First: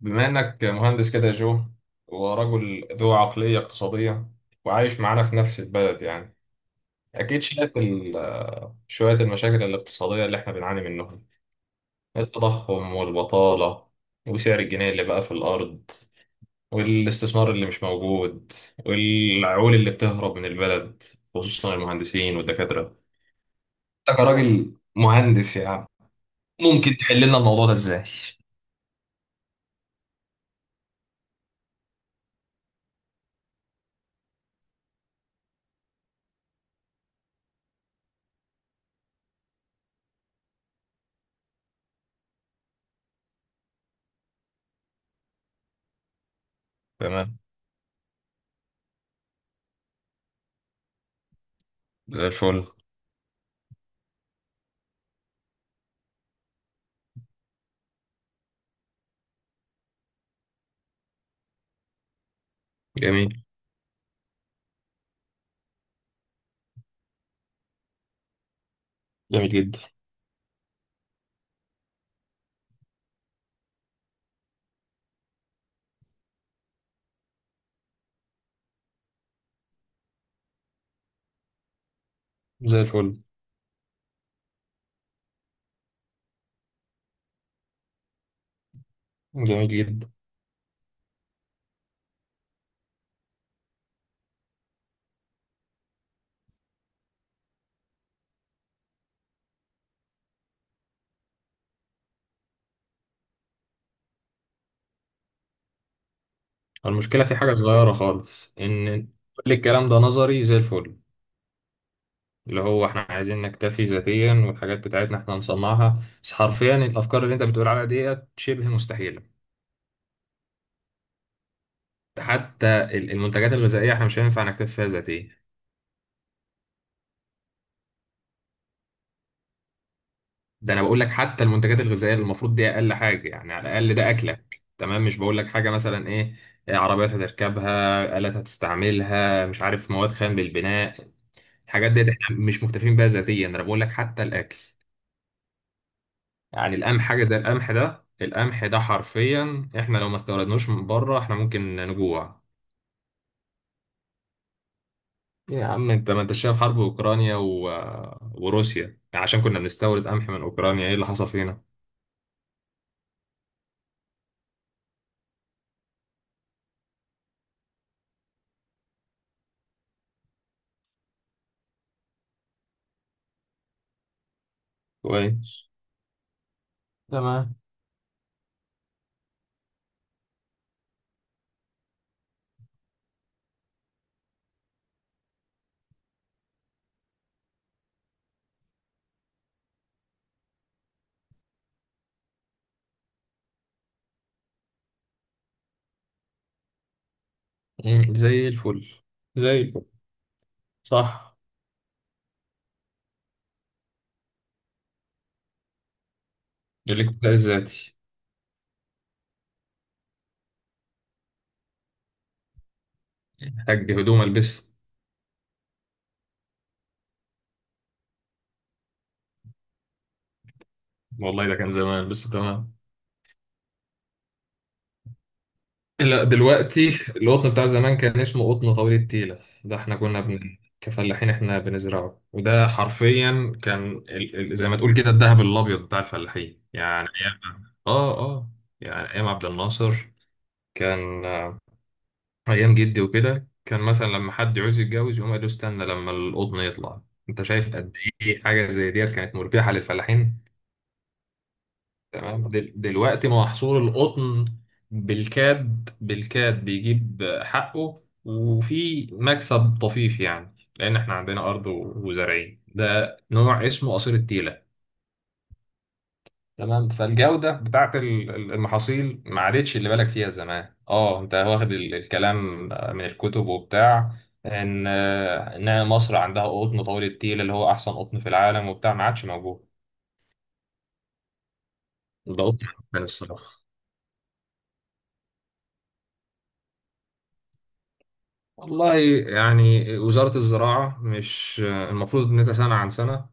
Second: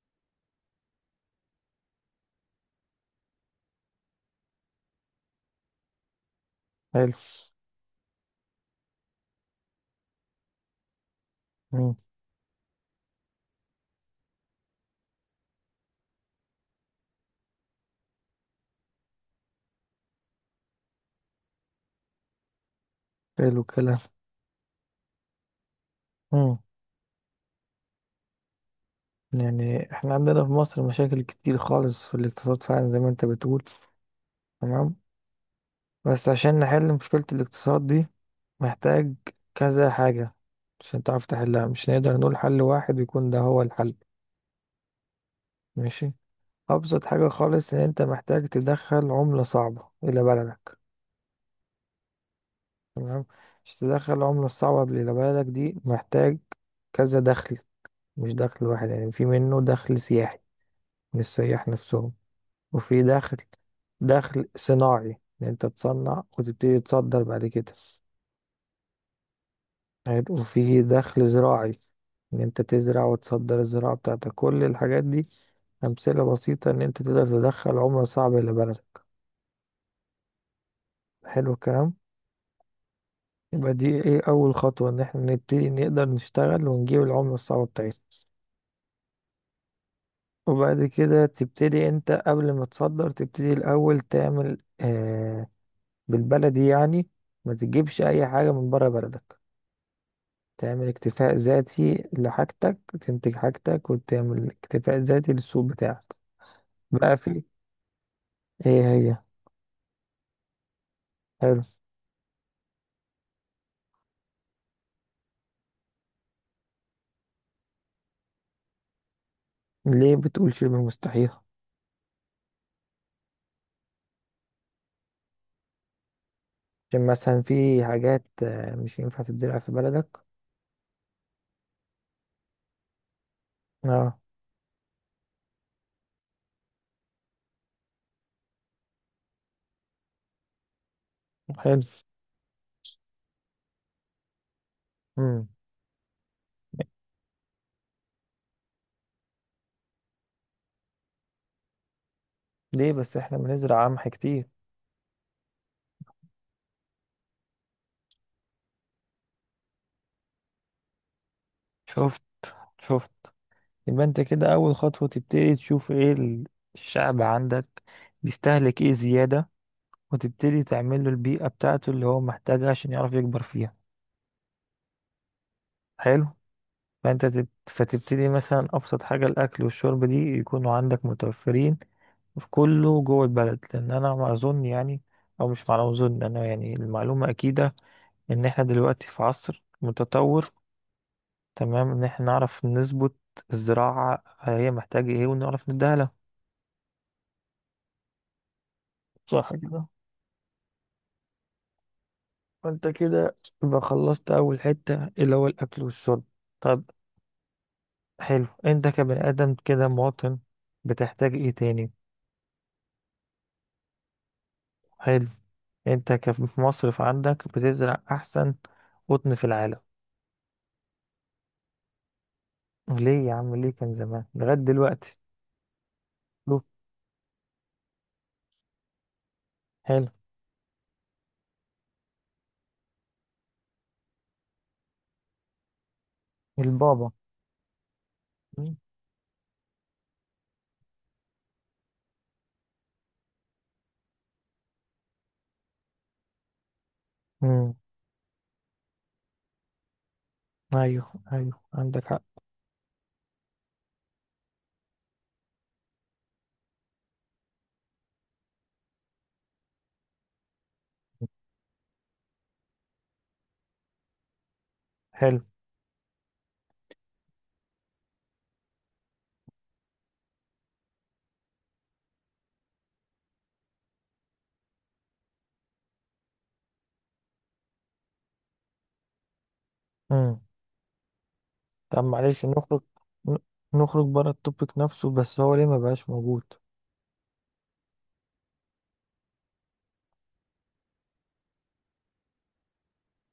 بما انك مهندس كده يا جو، ورجل ذو عقلية اقتصادية وعايش معانا في نفس البلد يعني. حلو. اكيد شايف شوية المشاكل الاقتصادية اللي احنا بنعاني منهم. مم. التضخم والبطالة، وسعر الجنيه اللي بقى في الارض، والاستثمار اللي مش موجود، والعقول اللي بتهرب من البلد، خصوصا المهندسين والدكاترة. حلو الكلام. انت كراجل مهندس يعني، مم. ممكن تحل لنا الموضوع ده ازاي؟ يعني احنا عندنا في مصر مشاكل كتير خالص في الاقتصاد فعلا زي ما انت بتقول، تمام. بس عشان نحل مشكلة الاقتصاد دي، محتاج كذا حاجة عشان تعرف تحلها، مش نقدر نقول حل واحد يكون ده هو الحل. ماشي. أبسط حاجة تمام، خالص إن أنت محتاج تدخل عملة صعبة إلى بلدك. زي الفل. تمام. عشان تدخل العملة الصعبة إلى بلدك دي، محتاج كذا دخل، مش دخل واحد. يعني في منه دخل سياحي من السياح نفسهم، وفي جميل دخل صناعي، ان انت تصنع وتبتدي تصدر بعد كده. جميل جدا. حلو. وفي دخل زراعي، ان انت تزرع وتصدر الزراعة بتاعتك. كل الحاجات دي امثلة بسيطة ان انت تقدر تدخل عملة صعبة الى بلدك. حلو الكلام. زي الفل. يبقى دي ايه؟ اول خطوة ان احنا نبتدي نقدر نشتغل ونجيب العملة الصعبة بتاعتنا. جميل جدا. وبعد كده تبتدي انت، قبل ما تصدر تبتدي الاول تعمل بالبلدي يعني، ما تجيبش اي حاجة من بره بلدك. تعمل اكتفاء ذاتي لحاجتك، تنتج حاجتك وتعمل اكتفاء ذاتي للسوق بتاعك. بقى المشكلة في في. حاجة صغيرة خالص، ايه إن هي؟ كل الكلام ده نظري زي الفل. حلو. اللي هو إحنا عايزين نكتفي ذاتيا والحاجات بتاعتنا إحنا نصنعها، بس حرفيا الأفكار اللي أنت بتقول عليها ديت شبه مستحيلة. ليه بتقول شبه مستحيل؟ حتى المنتجات الغذائية إحنا مش هينفع نكتفي فيها ذاتيا. عشان مثلا في حاجات مش ينفع تتزرع في بلدك. ده أنا بقول لك حتى المنتجات الغذائية، اللي المفروض دي أقل حاجة، يعني على الأقل ده اه. أكلك. تمام، مش بقول لك حاجة مثلا إيه. إيه، عربيات هتركبها، آلات هتستعملها، مش عارف، مواد خام للبناء. حلو. الحاجات ديت إحنا مش مكتفين بيها ذاتيا. أنا بقول لك حتى الأكل. امم. يعني القمح، حاجة زي القمح ده، القمح ده حرفيا احنا لو ما استوردناش من بره احنا ممكن نجوع. ليه؟ بس احنا بنزرع قمح كتير. يا عم انت، ما انت شايف حرب اوكرانيا وروسيا. يعني عشان كنا بنستورد قمح من اوكرانيا، ايه اللي حصل فينا؟ شفت، شفت. يبقى انت كده اول خطوة تبتدي تشوف ايه الشعب عندك بيستهلك ايه زيادة، وتبتدي تعمل له البيئة بتاعته اللي هو محتاجها عشان يعرف يكبر فيها. كويس. حلو. فانت تمام. فتبتدي مثلا ابسط حاجه، الاكل والشرب دي يكونوا عندك متوفرين في كله جوه البلد، لان انا ما اظن يعني، او مش معلومه اظن انا، يعني المعلومه اكيده ان احنا دلوقتي في عصر متطور، تمام، ان احنا نعرف نظبط الزراعه هي محتاجه ايه ونعرف نديها لها. مم، زي الفل. صح زي الفل. كده؟ صح. فانت كده يبقى خلصت اول حتة اللي هو الاكل والشرب. طب. الاكتفاء الذاتي. حلو. انت كبني ادم كده مواطن، بتحتاج ايه تاني؟ محتاج هدوم البسها. حلو. انت مصرف عندك بتزرع احسن قطن في العالم. والله ده كان زمان، بس تمام. ليه يا عم؟ ليه كان زمان لغاية دلوقتي؟ لا، له. دلوقتي. القطن بتاع زمان كان اسمه قطن طويل التيلة، ده احنا حلو. كنا بن... كفلاحين احنا بنزرعه، وده حرفيا كان زي ما تقول كده الذهب الابيض بتاع الفلاحين. يعني البابا. ايام يعني ايام عبد الناصر. كان ايام جدي وكده، كان مثلا لما حد يعوز يتجوز يقوم قال له استنى لما القطن يطلع. انت امم. شايف قد ايه حاجه زي ديت كانت مربحه للفلاحين. ايوه ايوه، عندك حق. تمام. دلوقتي محصول القطن بالكاد بالكاد بيجيب حقه، وفي مكسب طفيف، يعني لأن احنا عندنا أرض وزارعين ده نوع اسمه قصير التيلة. حلو. تمام. فالجودة بتاعت المحاصيل ما عادتش اللي بالك فيها زمان. اه، انت واخد الكلام من الكتب وبتاع، ان مصر عندها قطن طويل التيل اللي هو احسن قطن في العالم وبتاع، ما عادش موجود. امم. طب ده معلش قطن نخرج، عفن ن- الصراحة. نخرج بره التوبيك نفسه، بس هو ليه ما بقاش موجود؟ والله يعني، وزارة الزراعة مش المفروض إن أنت سنة عن سنة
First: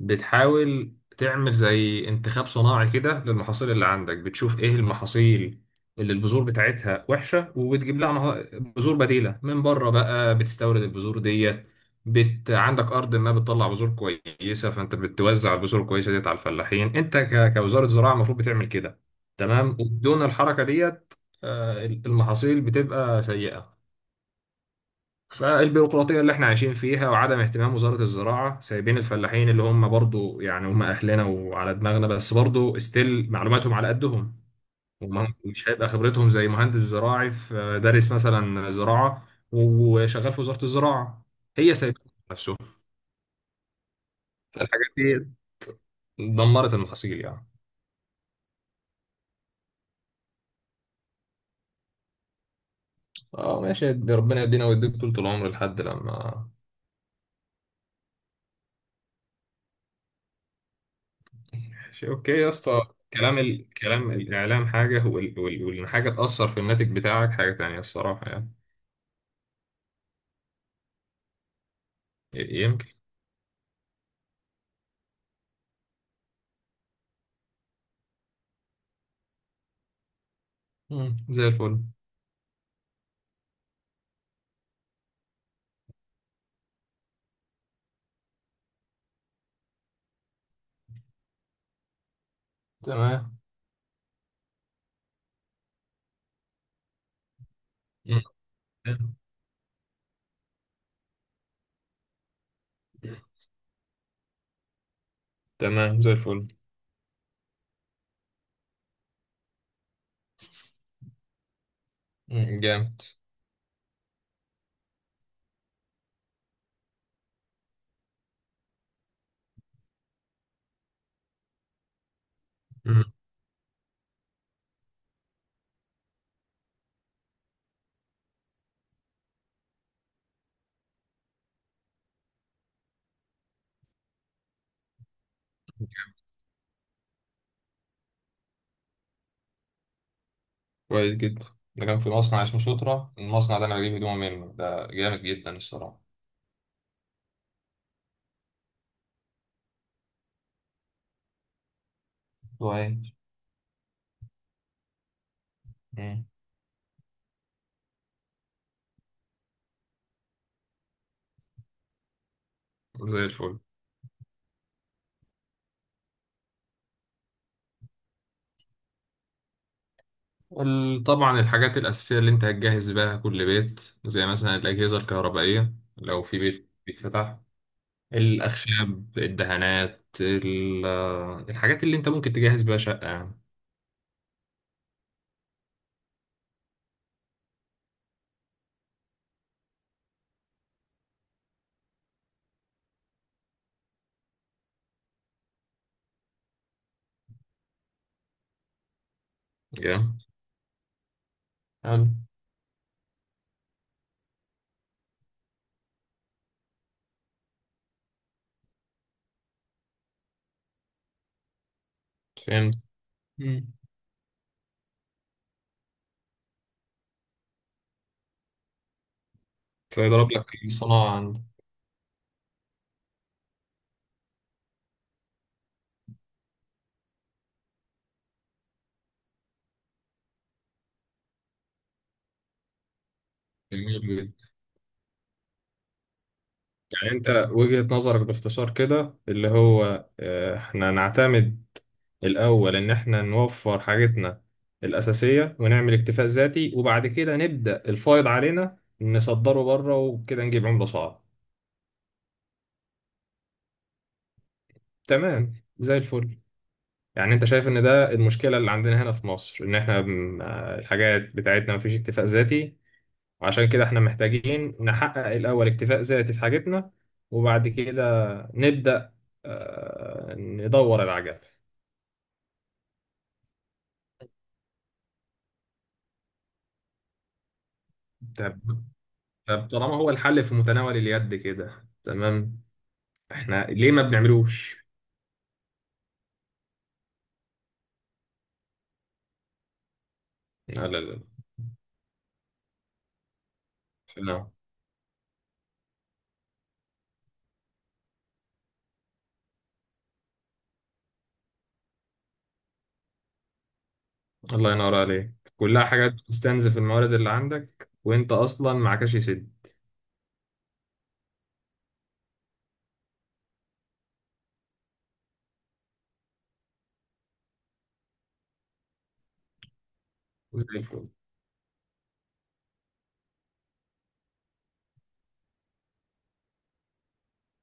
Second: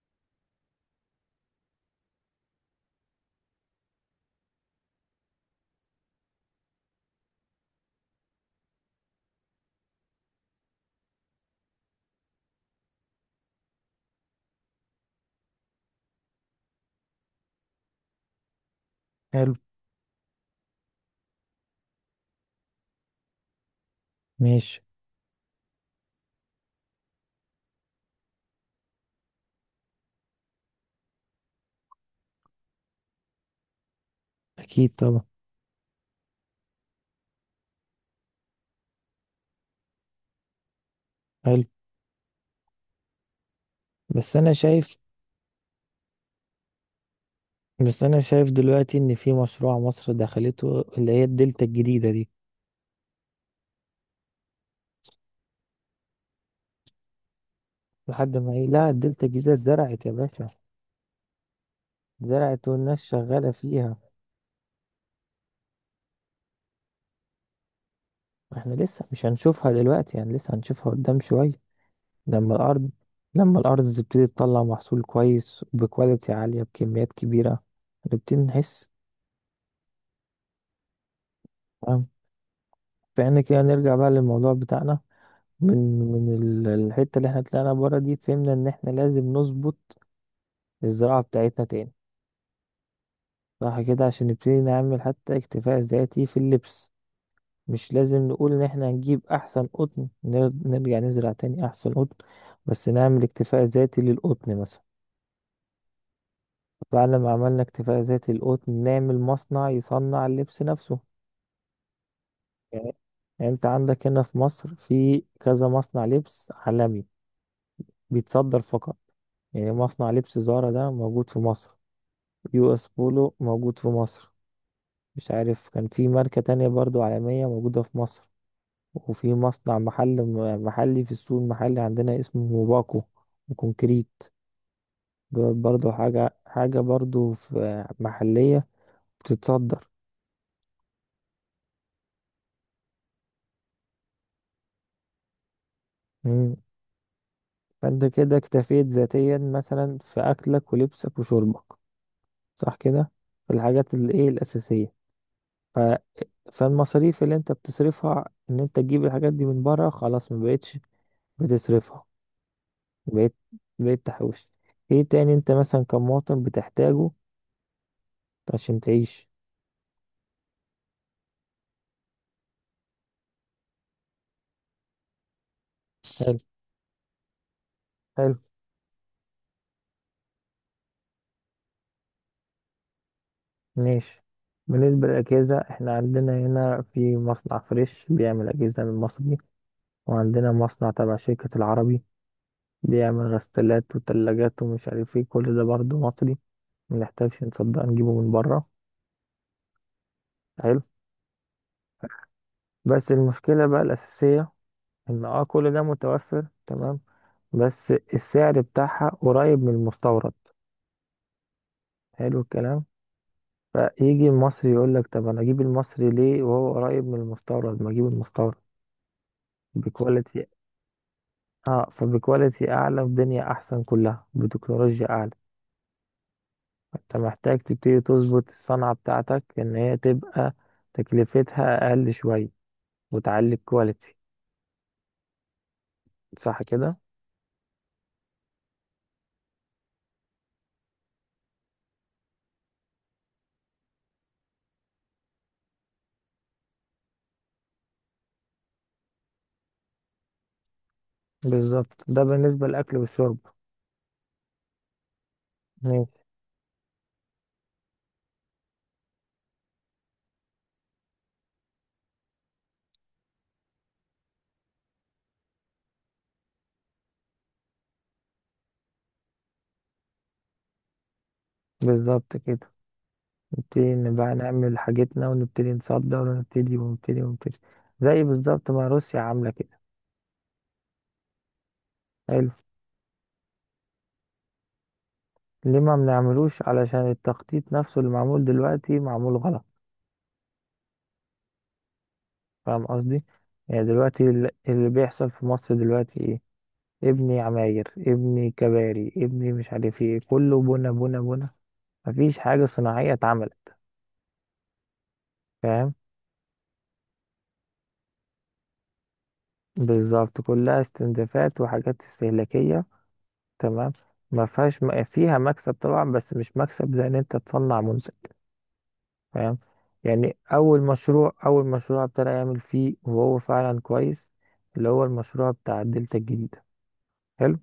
بتحاول تعمل زي انتخاب صناعي كده للمحاصيل اللي عندك، بتشوف إيه المحاصيل اللي البذور بتاعتها وحشة وبتجيب لها بذور بديلة من بره، بقى بتستورد البذور ديت. عندك أرض ما بتطلع بذور كويسة، فأنت بتوزع البذور الكويسة ديت على الفلاحين. أنت كوزارة زراعة المفروض بتعمل كده. حلو. تمام، وبدون الحركة ديت المحاصيل بتبقى سيئة. ماشي. فالبيروقراطية اللي احنا عايشين فيها، وعدم اهتمام وزارة الزراعة، سايبين الفلاحين اللي هم برضو يعني هم أهلنا وعلى دماغنا، بس برضو استيل معلوماتهم على قدهم. اكيد طبعا. ومش هيبقى خبرتهم زي مهندس زراعي في، دارس مثلا زراعة وشغال في وزارة الزراعة. حلو. هي سايبة نفسه. بس انا فالحاجات شايف دي دمرت المحاصيل يعني. بس انا شايف دلوقتي ان في مشروع مصر دخلته اللي هي الدلتا الجديدة دي. اه ماشي، دي ربنا يدينا ويديك طول العمر لحد لما. لحد ما ايه؟ لا، الدلتا الجديدة اتزرعت يا باشا. ماشي، اوكي يا زرعت اسطى. والناس كلام شغالة فيها. كلام الإعلام حاجة، والحاجة تأثر في الناتج بتاعك حاجة تانية، الصراحة يعني. احنا لسه مش هنشوفها دلوقتي، يعني لسه هنشوفها قدام شوية، لما يمكن. الأرض لما الأرض تبتدي تطلع محصول كويس بكواليتي عالية بكميات كبيرة، نبتدي نحس. مم. زي الفل. تمام. فإحنا كده نرجع بقى للموضوع بتاعنا من الحتة اللي احنا طلعنا بره دي، فهمنا إن احنا لازم نظبط الزراعة بتاعتنا تاني. تمام. صح كده؟ عشان نبتدي نعمل حتى اكتفاء ذاتي في اللبس. مش مم. لازم نقول ان احنا هنجيب احسن قطن، نرجع نزرع تاني احسن قطن، بس نعمل اكتفاء ذاتي للقطن مثلا. تمام. زي الفل. بعد ما عملنا اكتفاء ذاتي للقطن، نعمل مصنع يصنع اللبس نفسه. مم. يعني جامد. يعني انت عندك هنا في مصر في كذا مصنع لبس عالمي بيتصدر فقط. يعني مصنع لبس زارا ده موجود في مصر، يو اس مم. بولو موجود في مصر، مش عارف كان في ماركة تانية برضو عالمية موجودة في مصر. وفي مصنع محلي في السوق المحلي عندنا، اسمه موباكو وكونكريت. دول برضو حاجة حاجة، برضو في محلية بتتصدر. كويس جدا. ده كان في مصنع اسمه سوترا، المصنع ده انا بجيب هدوم منه، ده جامد جدا الصراحه. مم. فانت كده اكتفيت ذاتيا مثلا في أكلك ولبسك وشربك، صح كده، كويس. في الحاجات الايه الأساسية. ف... مم. فالمصاريف اللي انت بتصرفها ان انت تجيب الحاجات دي من بره، خلاص ما بقتش بتصرفها. زي بقيت الفل. بقيت تحوش. ايه تاني انت مثلا كمواطن بتحتاجه عشان تعيش؟ طبعا الحاجات الاساسيه اللي انت هتجهز بيها كل بيت، زي مثلا الاجهزه الكهربائيه لو حلو. في بيت بيتفتح، حلو. الاخشاب، الدهانات، الحاجات اللي انت ممكن تجهز بيها شقه يعني. ماشي. بالنسبة للأجهزة، احنا عندنا هنا في مصنع فريش بيعمل أجهزة من مصري، وعندنا مصنع تبع شركة العربي بيعمل غسالات وتلاجات ومش عارف ايه، كل ده برضه مصري، منحتاجش نصدق نجيبه من بره. جامد. حلو. حلو. بس المشكلة بقى الأساسية إن كل ده متوفر تمام، بس السعر بتاعها قريب من المستورد. حلو فهمت. الكلام. فيجي المصري يقول لك طب انا اجيب المصري ليه وهو قريب من المستورد؟ ما اجيب المستورد تلاقي ضرب بكواليتي لك الصناعة عندك. اه فبكواليتي اعلى في دنيا احسن، كلها بتكنولوجيا اعلى. انت محتاج تبتدي تظبط الصنعة بتاعتك ان هي تبقى تكلفتها اقل شوية، وتعلي جميل الكواليتي. جدا. صح كده؟ يعني انت وجهة نظرك باختصار كده اللي هو احنا نعتمد الاول ان احنا نوفر حاجتنا الاساسية ونعمل اكتفاء ذاتي، وبعد كده نبدأ الفائض علينا نصدره بره وكده نجيب عملة صعبة. بالظبط. ده بالنسبة للاكل والشرب. تمام، زي ماشي. الفل. يعني انت شايف ان ده المشكلة اللي عندنا هنا في مصر، ان احنا الحاجات بتاعتنا مفيش اكتفاء ذاتي، وعشان كده احنا محتاجين نحقق الأول اكتفاء ذاتي في حاجتنا، وبعد كده نبدأ ندور العجل. بالظبط كده، نبتدي نبقى نعمل حاجتنا ونبتدي نصدر، ونبتدي ونبتدي ونبتدي، زي طب بالظبط ما روسيا عاملة طب كده. طالما هو الحل في متناول اليد كده، حلو. تمام احنا ليه ما بنعملوش؟ ليه ما بنعملوش؟ علشان التخطيط نفسه اللي معمول دلوقتي معمول غلط. لا لا لا. فاهم قصدي؟ يعني دلوقتي لا. اللي بيحصل في مصر دلوقتي ايه؟ ابني عماير، ابني كباري، ابني مش عارف ايه، كله بنا بنا بنا، مفيش حاجة صناعية اتعملت. الله ينور عليك، كلها فاهم. حاجات بتستنزف الموارد اللي عندك وانت اصلا معكش سد. بالظبط كلها استنزافات وحاجات استهلاكية. تمام. ما فيهاش فيها مكسب طبعا، بس مش مكسب زي ان انت تصنع منتج. فاهم. يعني زي اول الفل. مشروع اول مشروع ابتدى يعمل فيه وهو فعلا كويس، اللي هو المشروع بتاع الدلتا الجديدة. حلو.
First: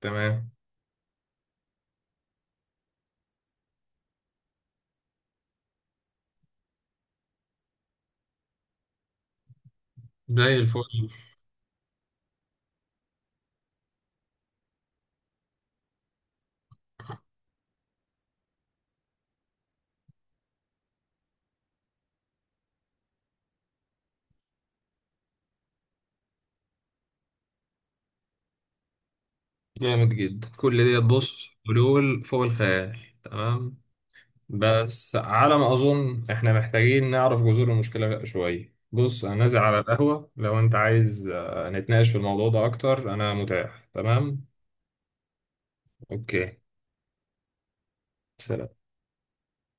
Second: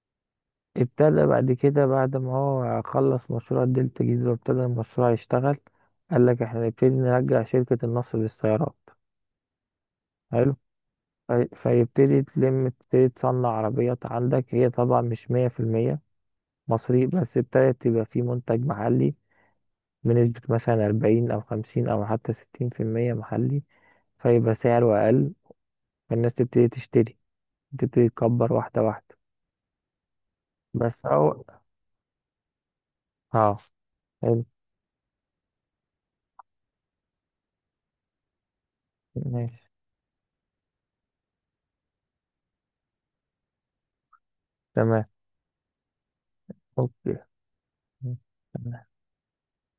تمام. ابتدى بعد كده، بعد ما هو خلص مشروع دلتا جيزة وابتدى المشروع يشتغل، قال لك احنا نبتدي نرجع شركة النصر للسيارات. حلو. زي الفل. فيبتدي تلم، تبتدي تصنع عربيات عندك، هي طبعا مش 100% مصري، بس ابتدت تبقى في منتج محلي بنسبة مثلا 40 أو 50 أو حتى 60% محلي، فيبقى سعره أقل، فالناس تبتدي تشتري، تبتدي تكبر واحدة واحدة. جامد جدا، كل دي بس أو. تبص حلول فوق الخيال. اه. تمام. حلو. بس على ما أظن إحنا محتاجين نعرف جذور المشكلة شوية. بص، أنا نازل ماشي. على القهوة لو أنت عايز نتناقش في الموضوع ده أكتر. أنا متاح، تمام؟ تمام. أوكي. أوكي. سلام.